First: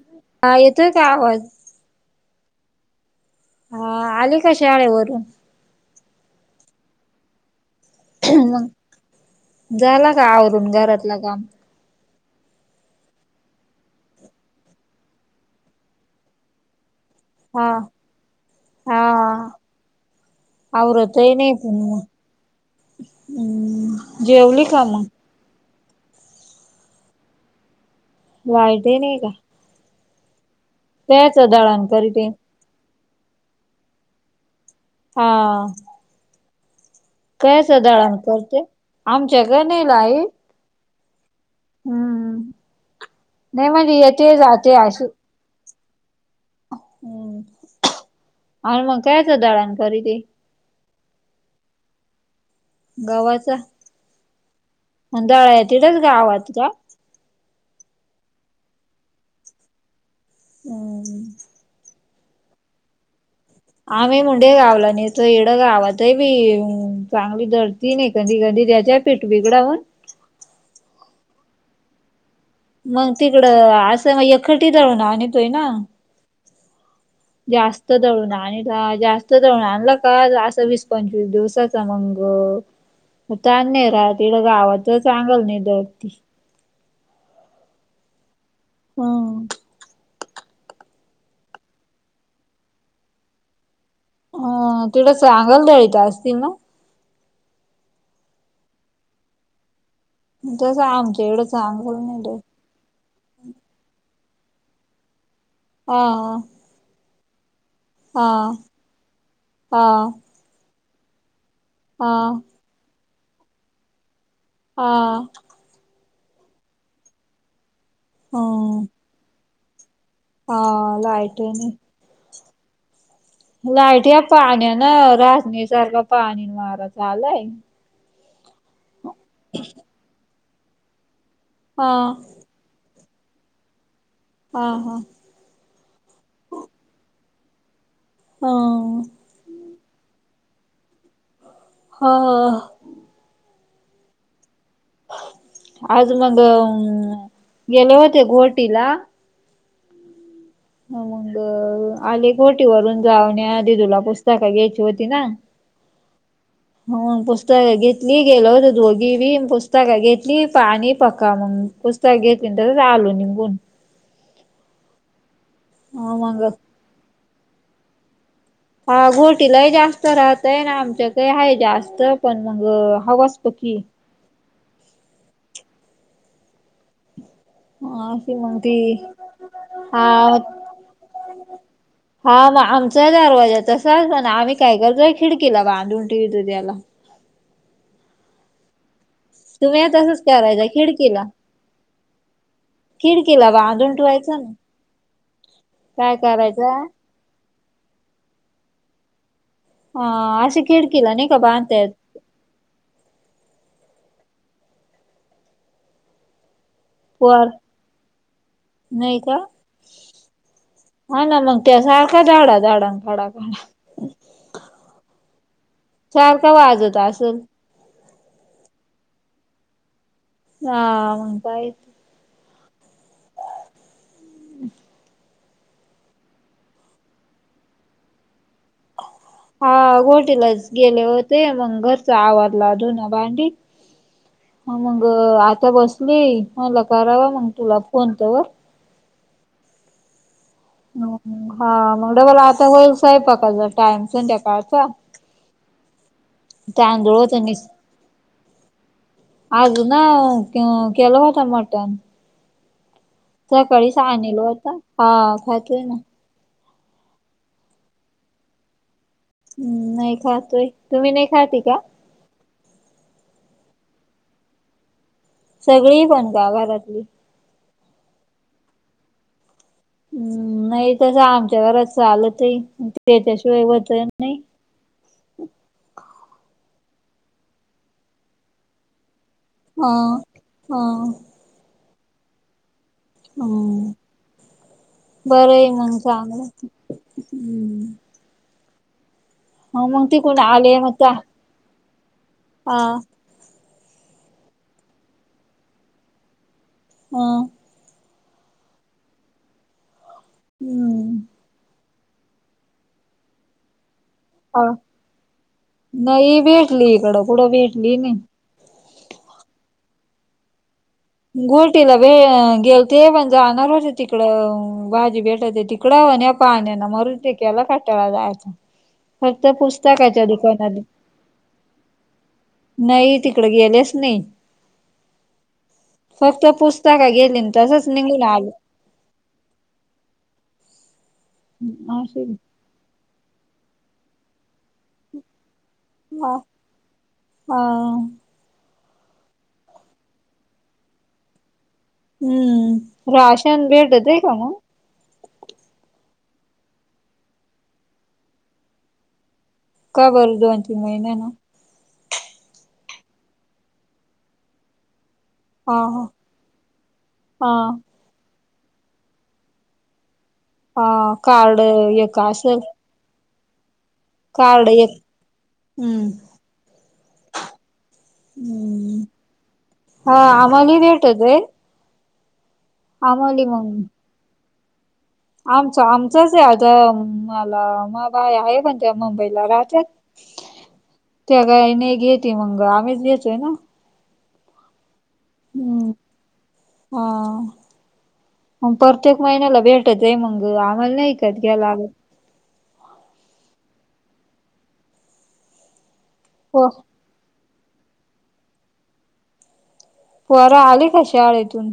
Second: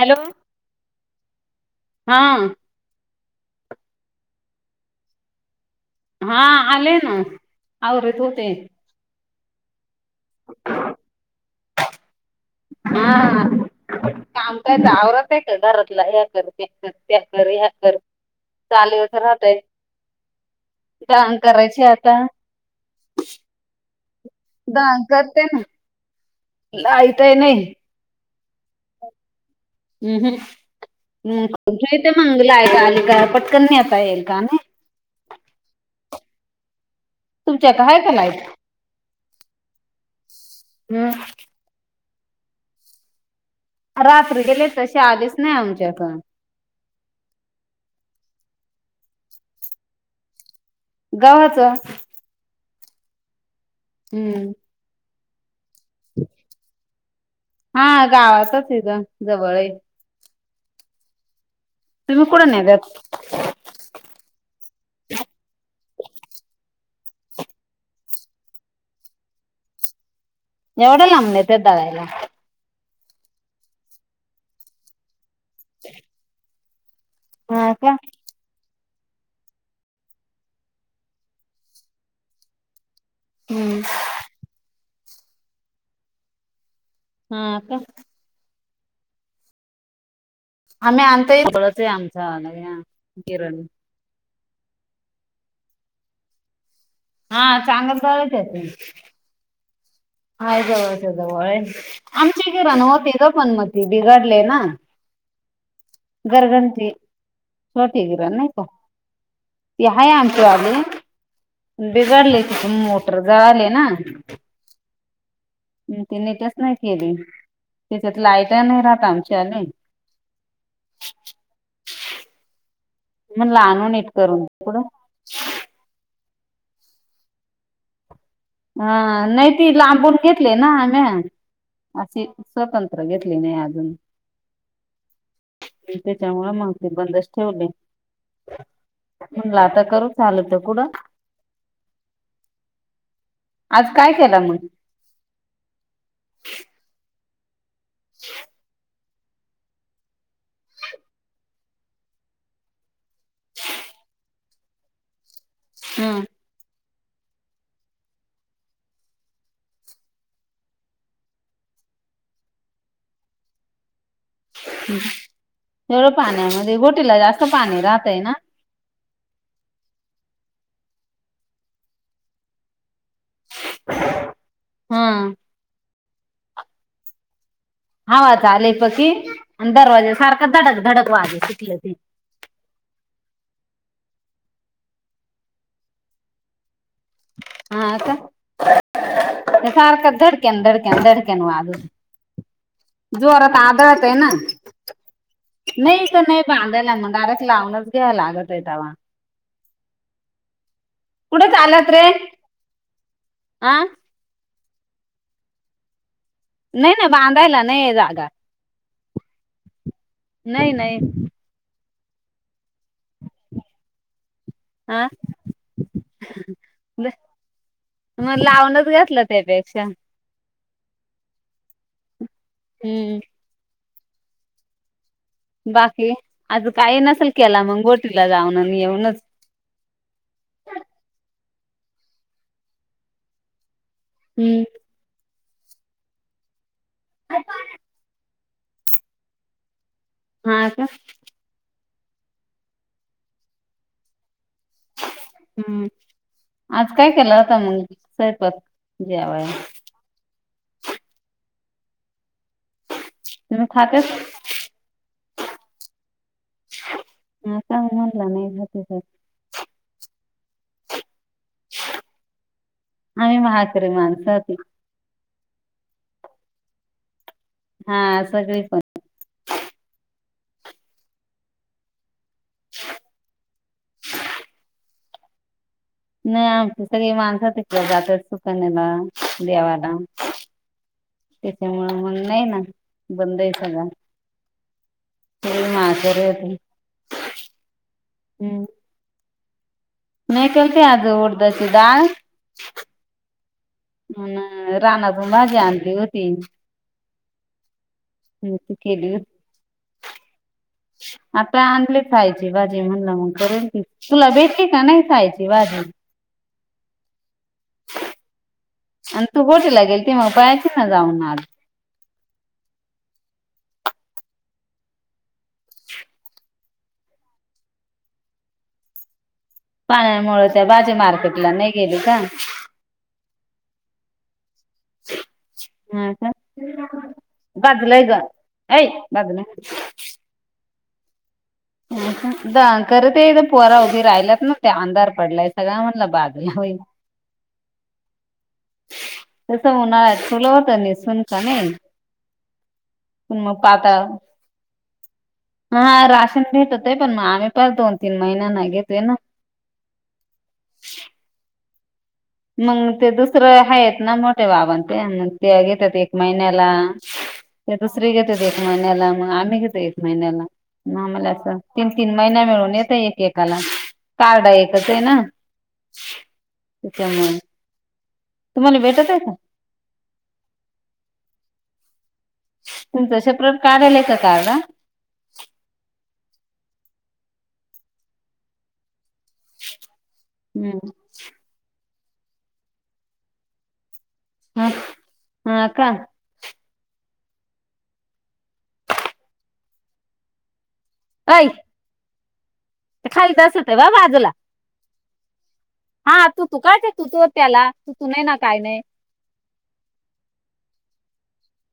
Hello आ येतोय का आवाज? हा. हा, आली का शाळेवरून. हा, आलेय ना. आवरत होते मग, झाला का आवरून घरातलं काम. हा, काम कायच आवरत आहे का, घरातला हे कर, ते कर. ते कर, हे हा कर, हा चालूच राहतय. आवरतही काम नाही पण करायची मग आता. हम्म. जेवली का दान मग करते ना, नाईतय नाही. वाईट नाही का. कायच हम्म-हम्म दळण ते करते मंगलायका आली का पटकन नेता येईल का नाही. हा. तुमच्या कयसं का आहे का दडण लाईट करते, आमच्या कणी लाईट. हम्म. हम्म नाही म्हणजे येते रात्री गेले जाते तसेच अशी आलीच नाही आमच्याकड. हम्म, आणि मग कयच दडान करीते. घवाच. घवाच. हम्म. मण दयाळ तिच गावात का. हा गावाचचेत गिरण जवळेय. हम्म. तुम्ही कुट नेत्यात. आम्ही मुंडे गावला नेतो, एडं गावात आहे, बी चांगली दळती नाही, कधी-कधी त्याच्यात. पेट बिघडवून. एवढं लांब नेत्यात दळायला. मग तिकडं असं मग एकटी दळून आणि तोय ना. हा का जास्त दळून आणि जास्त दळून आणलं का, असं वीस, पंचवीस दिवसाच मग. म त्या हम्म. नेराळ ते गावात चांगल चांगल नीट दळतती. हा का. हम्म. आम्ही आणता ये पडत आहे, आमचा किरण. अ तेवढं चांगल द्याळीथ असतील ना. हा, चांगल दळत्याती. हाय तसं जवळच्या आमच्या जवळ एवढं हाय, चांगल नाही दळीत आमची गिरण होती ग पण ती बिघाडलय ना. हा घरघंटी होती हा गिरण नाही का, हा ती हय आम्ही ली हा बिघडले तिथे मोटर झळाळी ना. हा. मग ती नीटच नाही केली, तिच्यात लाईट हम्म नाही राहत आमच्याने हा लाईटने. [inaudible] म्हणलं आणू नीट लाईट या करून पाण्या पुढं ना रस्नी सारखं पाणी, वारा चालू हाय. हा, नाही ती लांबून घेतलाय ना आस हा अशी. स्वतंत्र घेतली नाही अजून. हा, हा. म त्याच्यामुळे मागते बंदच ठेवले. ह म्हटलं आता करू, चालत कुडं. अ.. आज काय केला मग? आज मग गेले होते, गोहाटीला. मग आले गोटी वरून जाऊण्या, दिदूला पुस्तकं घ्यायची होती ना. [unintelligible] [inaudible] हो, पुस्तक घेतली, गेल दोघी बी पुस्तक घेतली पा पाणी पका- [unintelligible] [unintelligible] घेतेन तर आलू निघून. [unintelligible] मग पाण्यामध्ये गोटीला जास्त पाणी राहतय ना? हा, घोटीलाही जास्त राहतय, ना आमच्याकही आहे जास्त पण मग हवासप की. हा. हा हवा अशी मग चाले ती पकी आणि हा दरवाजे सारखं धडक, धडक वाजे तिथलं ते. हा, मग आमचा दरवाजा आहे तसा असत ना आम्ही काय करतोय, खिडकीला बांधून ठिवतो त्याला. हा, आता तुम्ही सारख तसंच धडक्यान, करायचा धडक्यान, खिडकीला धडक्यान वाज- खिडकीला जोरात बांधून आदळत आहे ना, ठेवायचं नाही काय तर नाही करायचं बांधायला मग डायरेक्ट लावणार. [unintelligible] लागतय तवा. हा आशे केडकीला नाय का कुठे बांधता येत. आं? नाही ना पोर, बांधायला नाही जागा नाही का, नाही नाही हा ना मग. त्या सारख धाडा, धाडा अन पाडा, पाडा. [unintelligible] सारख वाजत आसल? मग लावूनच घातलं त्यापेक्षा. हा, काय- हम्म. बाकी? आज काही नसेल केला मग गोटीला जाऊन आणि येऊनच. हा, गोटीलाच गेले होते, मग घरचा आवरल धूना, भांडी. हा, मग आता बसले, म्हटला करावा मग तुला फोन तवर. हा का? हा, मग डबल आता होयचं आहे, [unintelligible] हम्म, आज काय होत केलं आता निस मग स्वयपाक जेवायला? नाय, ते केला होत मटन. तुम्ही सकाळीच खातेच आणीलो होता. हा खात आहे ना. हा का म्हटला नाही [unintelligible] हम्म, नाही खातोय, तुम्ही नाही खातय का? आम्ही म्हातरी माणसात- सगळी पण का घरातली? हा सगळी पण. हम्म, नाही तसं आमच्यावरच चालतय, त्याच्याशिवाय [unintelligible] होत नाही. नाही, आमची सगळी माणसं तिकल्या जातात सुकण्याला- हा देवाला. हा त्याच्यामुळं मग नाही ना बंद आहे सगळ. हम्म बरं आहे मंग चांगलं. हं. हम्. ह, मग तीकून आले, म ता [unintelligible] हा. अन, रानातून भाजी आणली होती. हं. ती केली होती. हम्म आता आणले खायची भाजी. म्हणलं मग करेन की. तुला भेटली का नाही, खायची भाजी. नाही भेटली इकडं. कुठं भेटली नाही. अन् तू गोटीला गेलती मग, पायची ना जाऊन ना. गोटीला वे गेलते. पण जाणार होते तिकडं भाजी भेटते तिकडं. न या पाण्यान मरू दे. केला कटाळा जायचा. फक्त पुस् पाण्यामुळ त्या भाजी मार्केटला, नाही गेली का? नाही, तिकड गेलेच नाही. [inaudible] फक्त पुस्तक गेले, न तसंच निघून आले. ए बा [unintelligible] ना. अ होय का. खरं ते पोरं उभी राहिल्यात ना. ते अंधार पडलाय सगळा म्ह बाजुला होयना. तसं, उन्हाळ्यात ठुलं होतं निसून. का नाही. हम्म. पण मग राशन पाता भेटतय का? मग. हा, राशन भेटतय. पण मा आम्ही पण दोन- तीन महिन नाही घेतोय ना. का, बरं? दोन - तीन महिन्यानी. मग ते दुसरं हायत ना, मोठे बाबा. न तेन. त्या हा घेत्यात हा एक महिन्याला. ते हा दुस दुसरी घेतात एक महिन्याला. मग आम्ही घेतो एक महिन्याला. हा न आमाला असं. कार्ड तीन - तीन एक महिना असं मिळून येत एकेकाला. कार्ड एकचय न. हम्म त्यामुळ. तुम्हाली, हम्म भेटतय का? हा, आम्हाली भेटतय. तुमचं सेपरेट काढलय का? कार्ड. आमचं, आमचचय आता. मला मा बाय आहे पण. त्या मुंबईला राहतात. हम्म त्या गाई ने घेते मंग. आम्हीच घेतोय ना. हा. हा, हम्म का? हा. मग प्रत्येक महिन्याला भेटतय. मंग आम्हाला नाही, का विकत ऐ घ्यावं लागत. ते खालीच अस, ते व्हय बाजूला. हा, तू - तू हो काय ते तू- तू त्याला. तू - तू नाही ना काय नाही. पोरं आली का, शाळेतून?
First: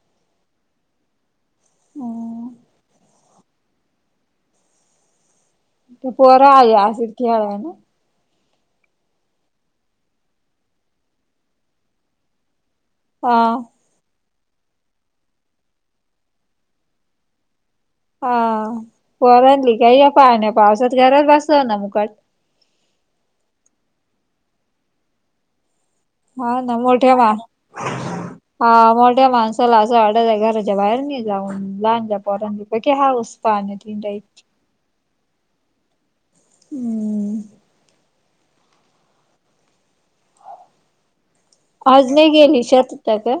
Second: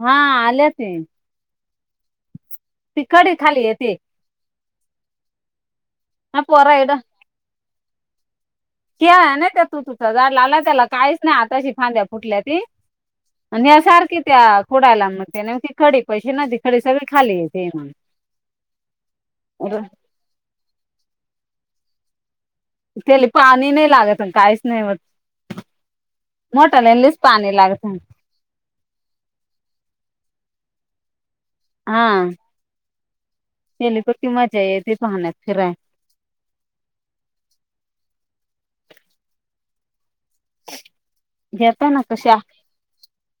हा, आल्याती. हम. कडी खाली येते. त हा पोरं आय, पोरा एवढं असंच खेळायला. खेळायला नाही. त्या तू - तुच्या झाडाला लाव. त्याला काहीच नाही. आताशी फांद्या फुटल्याती. हा आणि सारखी त्या खोडायलान म त्या खडी पैशे न खडी सगळी खाली येते म्हण. हा वर आणली काय या पाण्या पावसात घरात बसवा ना मुकट. त्याले पाणी नाही लागत काहीच नाही वट. हा ना मोटराला मोठ्या लईच मा पाणी लागते. हा मोठ्या माणसाला असं वाटतं घराच्या बाहेर नि जाऊन लहान ज्या पोरांचं पैकी हाऊस पाण्यात त्याले किती हिंडायची. मजा येते ते पाण्यात फिराय. हम्म. [unintelligible] आज नाही कशा गेली शेतता का?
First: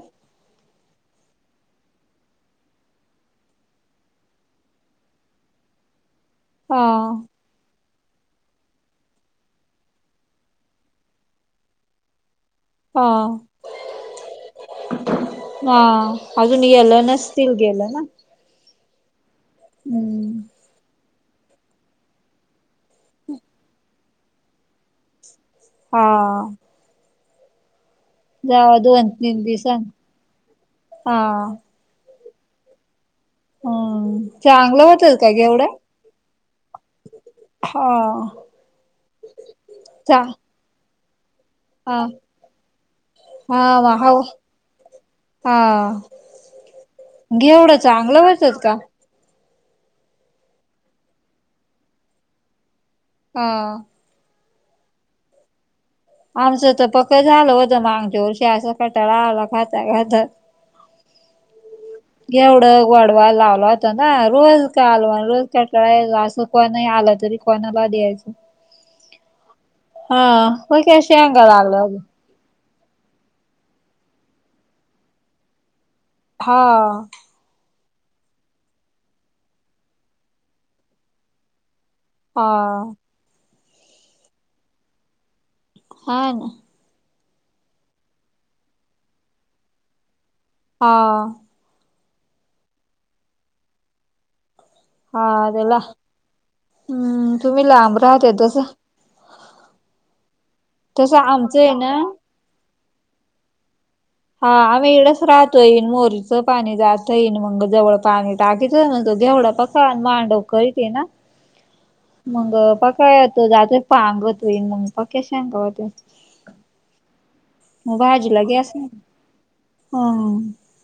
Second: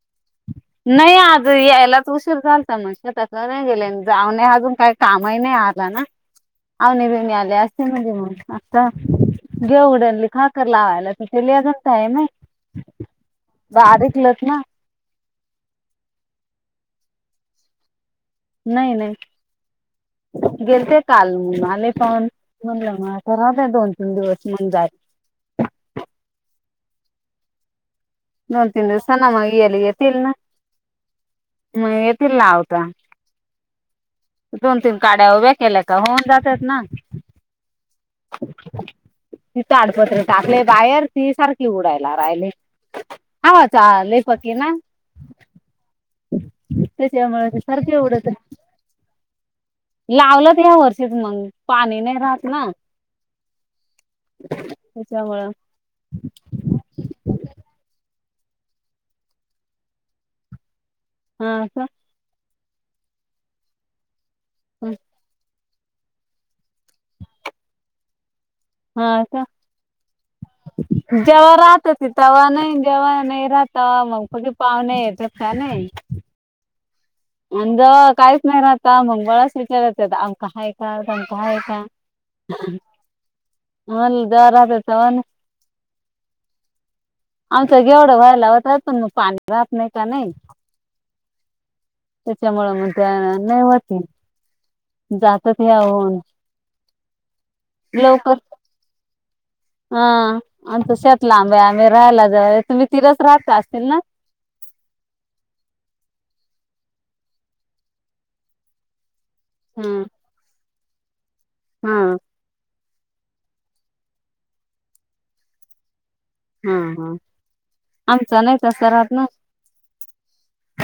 नाही आज यायलाच उशीर झालता म शेताला नाही गेले जाऊ नये अजून काय कामही नाही आला ना हा अवनि बिवणी आले अस ते म्हणजे म आता गे उडयन लिखाकर लावायला तर तेले अजून टाइम आहे. हा. बारीक लत ना ना अजून गेल्या नसतील गेलं ना. नाही नाही हम्म गेलते काल मंग आलेय पान म्हणलं म तर राहुदे दोन तीन दिवस मंग जाय. हा. दोन तीन दिवसांनी मग याले येतील ना हा मग येतील लावता. हम्म दोन चांगलं तीन होतल का काड्या उभ्या घेवढं केल्या का होऊन जातात ना. हा. ती चा ताडपत्र टाकलंय बाहेर ती सारखी हा उडायला राहिली हा चालेय पकी ना. हा तेच [unintelligible] एवढं कर तेवढं चांगलं तरी. होतच का लावलं या वर्षीच मंग पाणी नाही राहत ना. हां. त्याच्यामुळं आमचं तर पक्के झालं होत्या मागच्या वर्षी असं कटाळा आला खाता खाता हा का. ऐवढं गोडवा लावला होता ना रोज कालवाण रोज त्या कळेय असं कोणही आलं तरी कोणाला द्यायचं. हाव का. हा विक्या शेंगा लागल्या अजून. तवा नाही जवा नाही राहता मग पाहुणे येतात काय नाय. हा. आंदळा काहीच नाही राहता मंगळास विचारायत्यात आमका हाय का तूमका हाय का. हा हा अन जव्हा राहतात तवान. हा ना. आमचं जेव्हढं व्हायला होता तर म पाणी राहात नाही का नाही. हां. त्याच्यामुळं मग त्या नव्हती हा जातात त्याला याऊन. हम्म तुम्ही लांब राहतया तसं. हा आमच तसं शेत लांब आमचं आहे आम्ही ना राहायला जावळ आहे तुम्ही तिघच राहता असतील ना. हा आम्ही इकडंच राहतो येईन मोरीच पाणी जात येईन मंग जवळ पाणी टाकीचा न तो घेवढा पकाव हम्म मांडव करी ते ना हा मगपा काय दुदाच पांगत होई मग पक्या शेंगा होत्या हा, हा आमचा नाही तसा रात ना हा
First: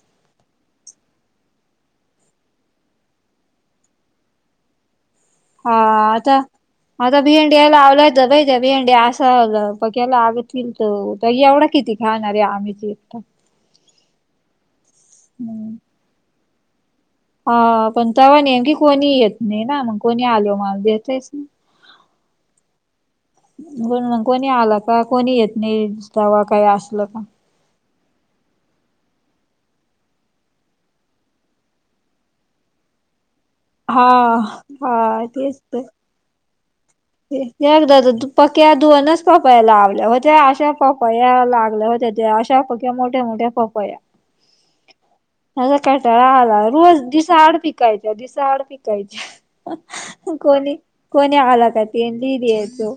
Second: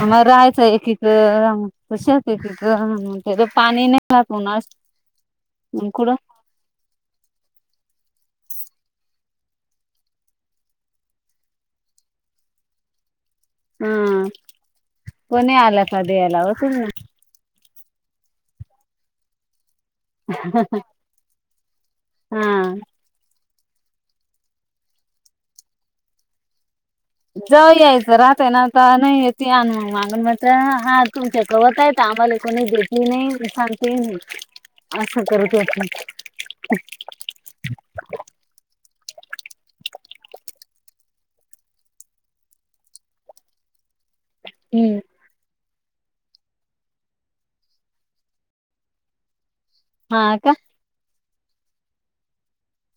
आम्हा राहायचं एकीक आमच शात एकीक पाणी नाही ना रहात हा आता आता भिंडी यायला आवलायेत पाहिजे भिंड्या असं आलं पक्याला तींत एवढा किती खाणार आहे आम्हीची एकट हा कोणी आला का द्यायला तुम ना ह पण तव्हा नेमकी कोणी येत नाही ना मग कोणी आलो माग देवतयस हा बोल ना कोण आलं का कोणी येत नाही जवा काही असल का जा यायचं राहतय ना आता नाही येती आण मग मागून मात्र हा तुमच्या कवत आहेत तब वाली कोणी देेती नाही सांगतीती हा नाही अस हा करत होते [unintelligible] ते एकदा पक्या दुनच पपाया लावल्या होत्या अशा पपा या लागल्या होत्या त्या त्या पक्या मोठ्या, मोठ्या पपया हम्म मझ कटाळा आला. रोज दिसाआड पिकायच्या दिसाआड पिकायच्या हा का कोणी, कोणी आला का तीच दियाचो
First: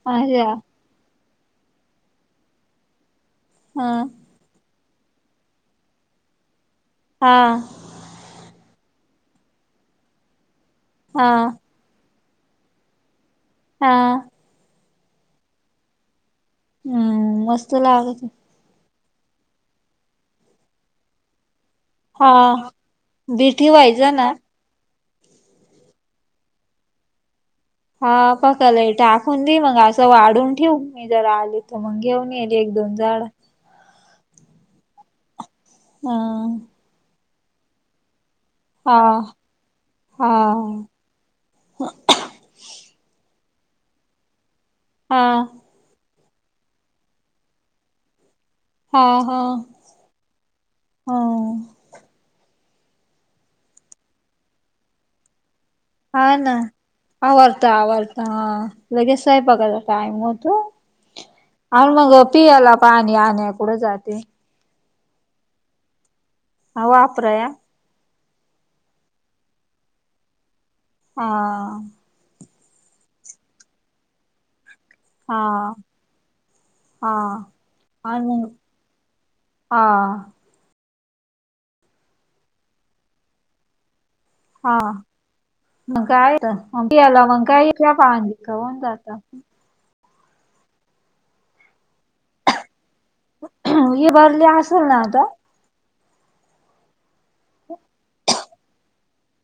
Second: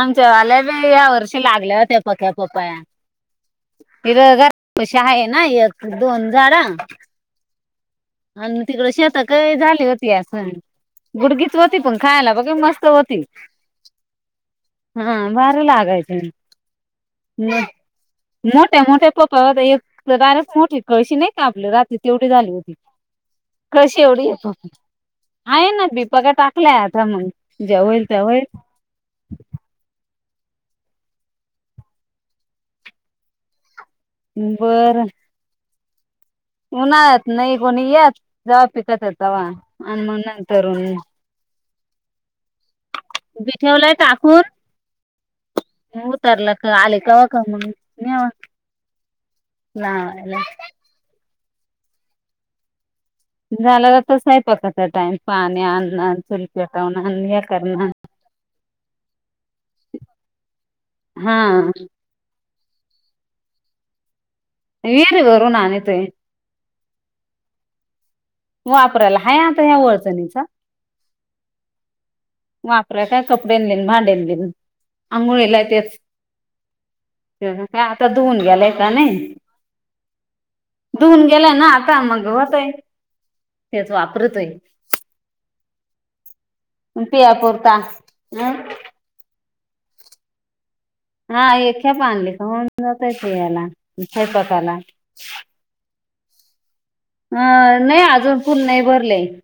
आमच्या वाल्या बी या वर्षी लागल्या होत्या पक्या पपया हा. हिरर पशी आहे ना एक, दोन झाड हा आणि तिकडे शेत काही झाली होती अस हा गुडगीच होत ती पण खायला बाकी मस्त होती हां हां भारी लागायची हम्म मस्त लागती मोठ्या, मोठ्या पपया एक रानच मोठी कळशी नाही का आपली राती तेवढी झाली हा. होती बी कळशी ठेवायचं एवढी ना आहे प आहे ना भीपका टाकलाय आता मग ज्या होईल हा त्या होईल पकाल येटा दून दे मग असं वाढून ठेव मी जरा आले तर मग घेऊन येले एक दोन झाड बरं ह उन्हात नाही कोणी यात जवा हा पिकत य तवा आणि मग हा नंतर [unintelligible] बी ठेवलाय ताकून आ उतारलं का आले कावा का मग नवा हा, हा, हा झाला आता स्वयंपाकाचा टाइम पाणी आण हायना आवरता आवरता हा लगेच स्वयंपाकाचा टाइम होतो हा आणि मग पियाला पाणी आणाय कुठं जाते एन थ्री वरून आणतोय. हं. वापराया. वापरायला आहे आमच्या [unintelligible] हां. वापराय काय कपडयांना आन भांड्याना [unintelligible] हा आंघोळीलाय तेच. हा [unintelligible] काय? आता आणि धुऊन मग गेलाय का नाही? हा धुऊन गेलाय ना आता? मग होत आहे. तेच वापरितोय. हा. मग काय होतंय? पिया पुरता [unintelligible] अ का होऊन जात. हा. एक [unintelligible] आणल का होऊन जात असलं याला हे भरले सैपाकाला. असेल ना आता- अं. नाही अजून [unintelligible] नाही भरलेय मी.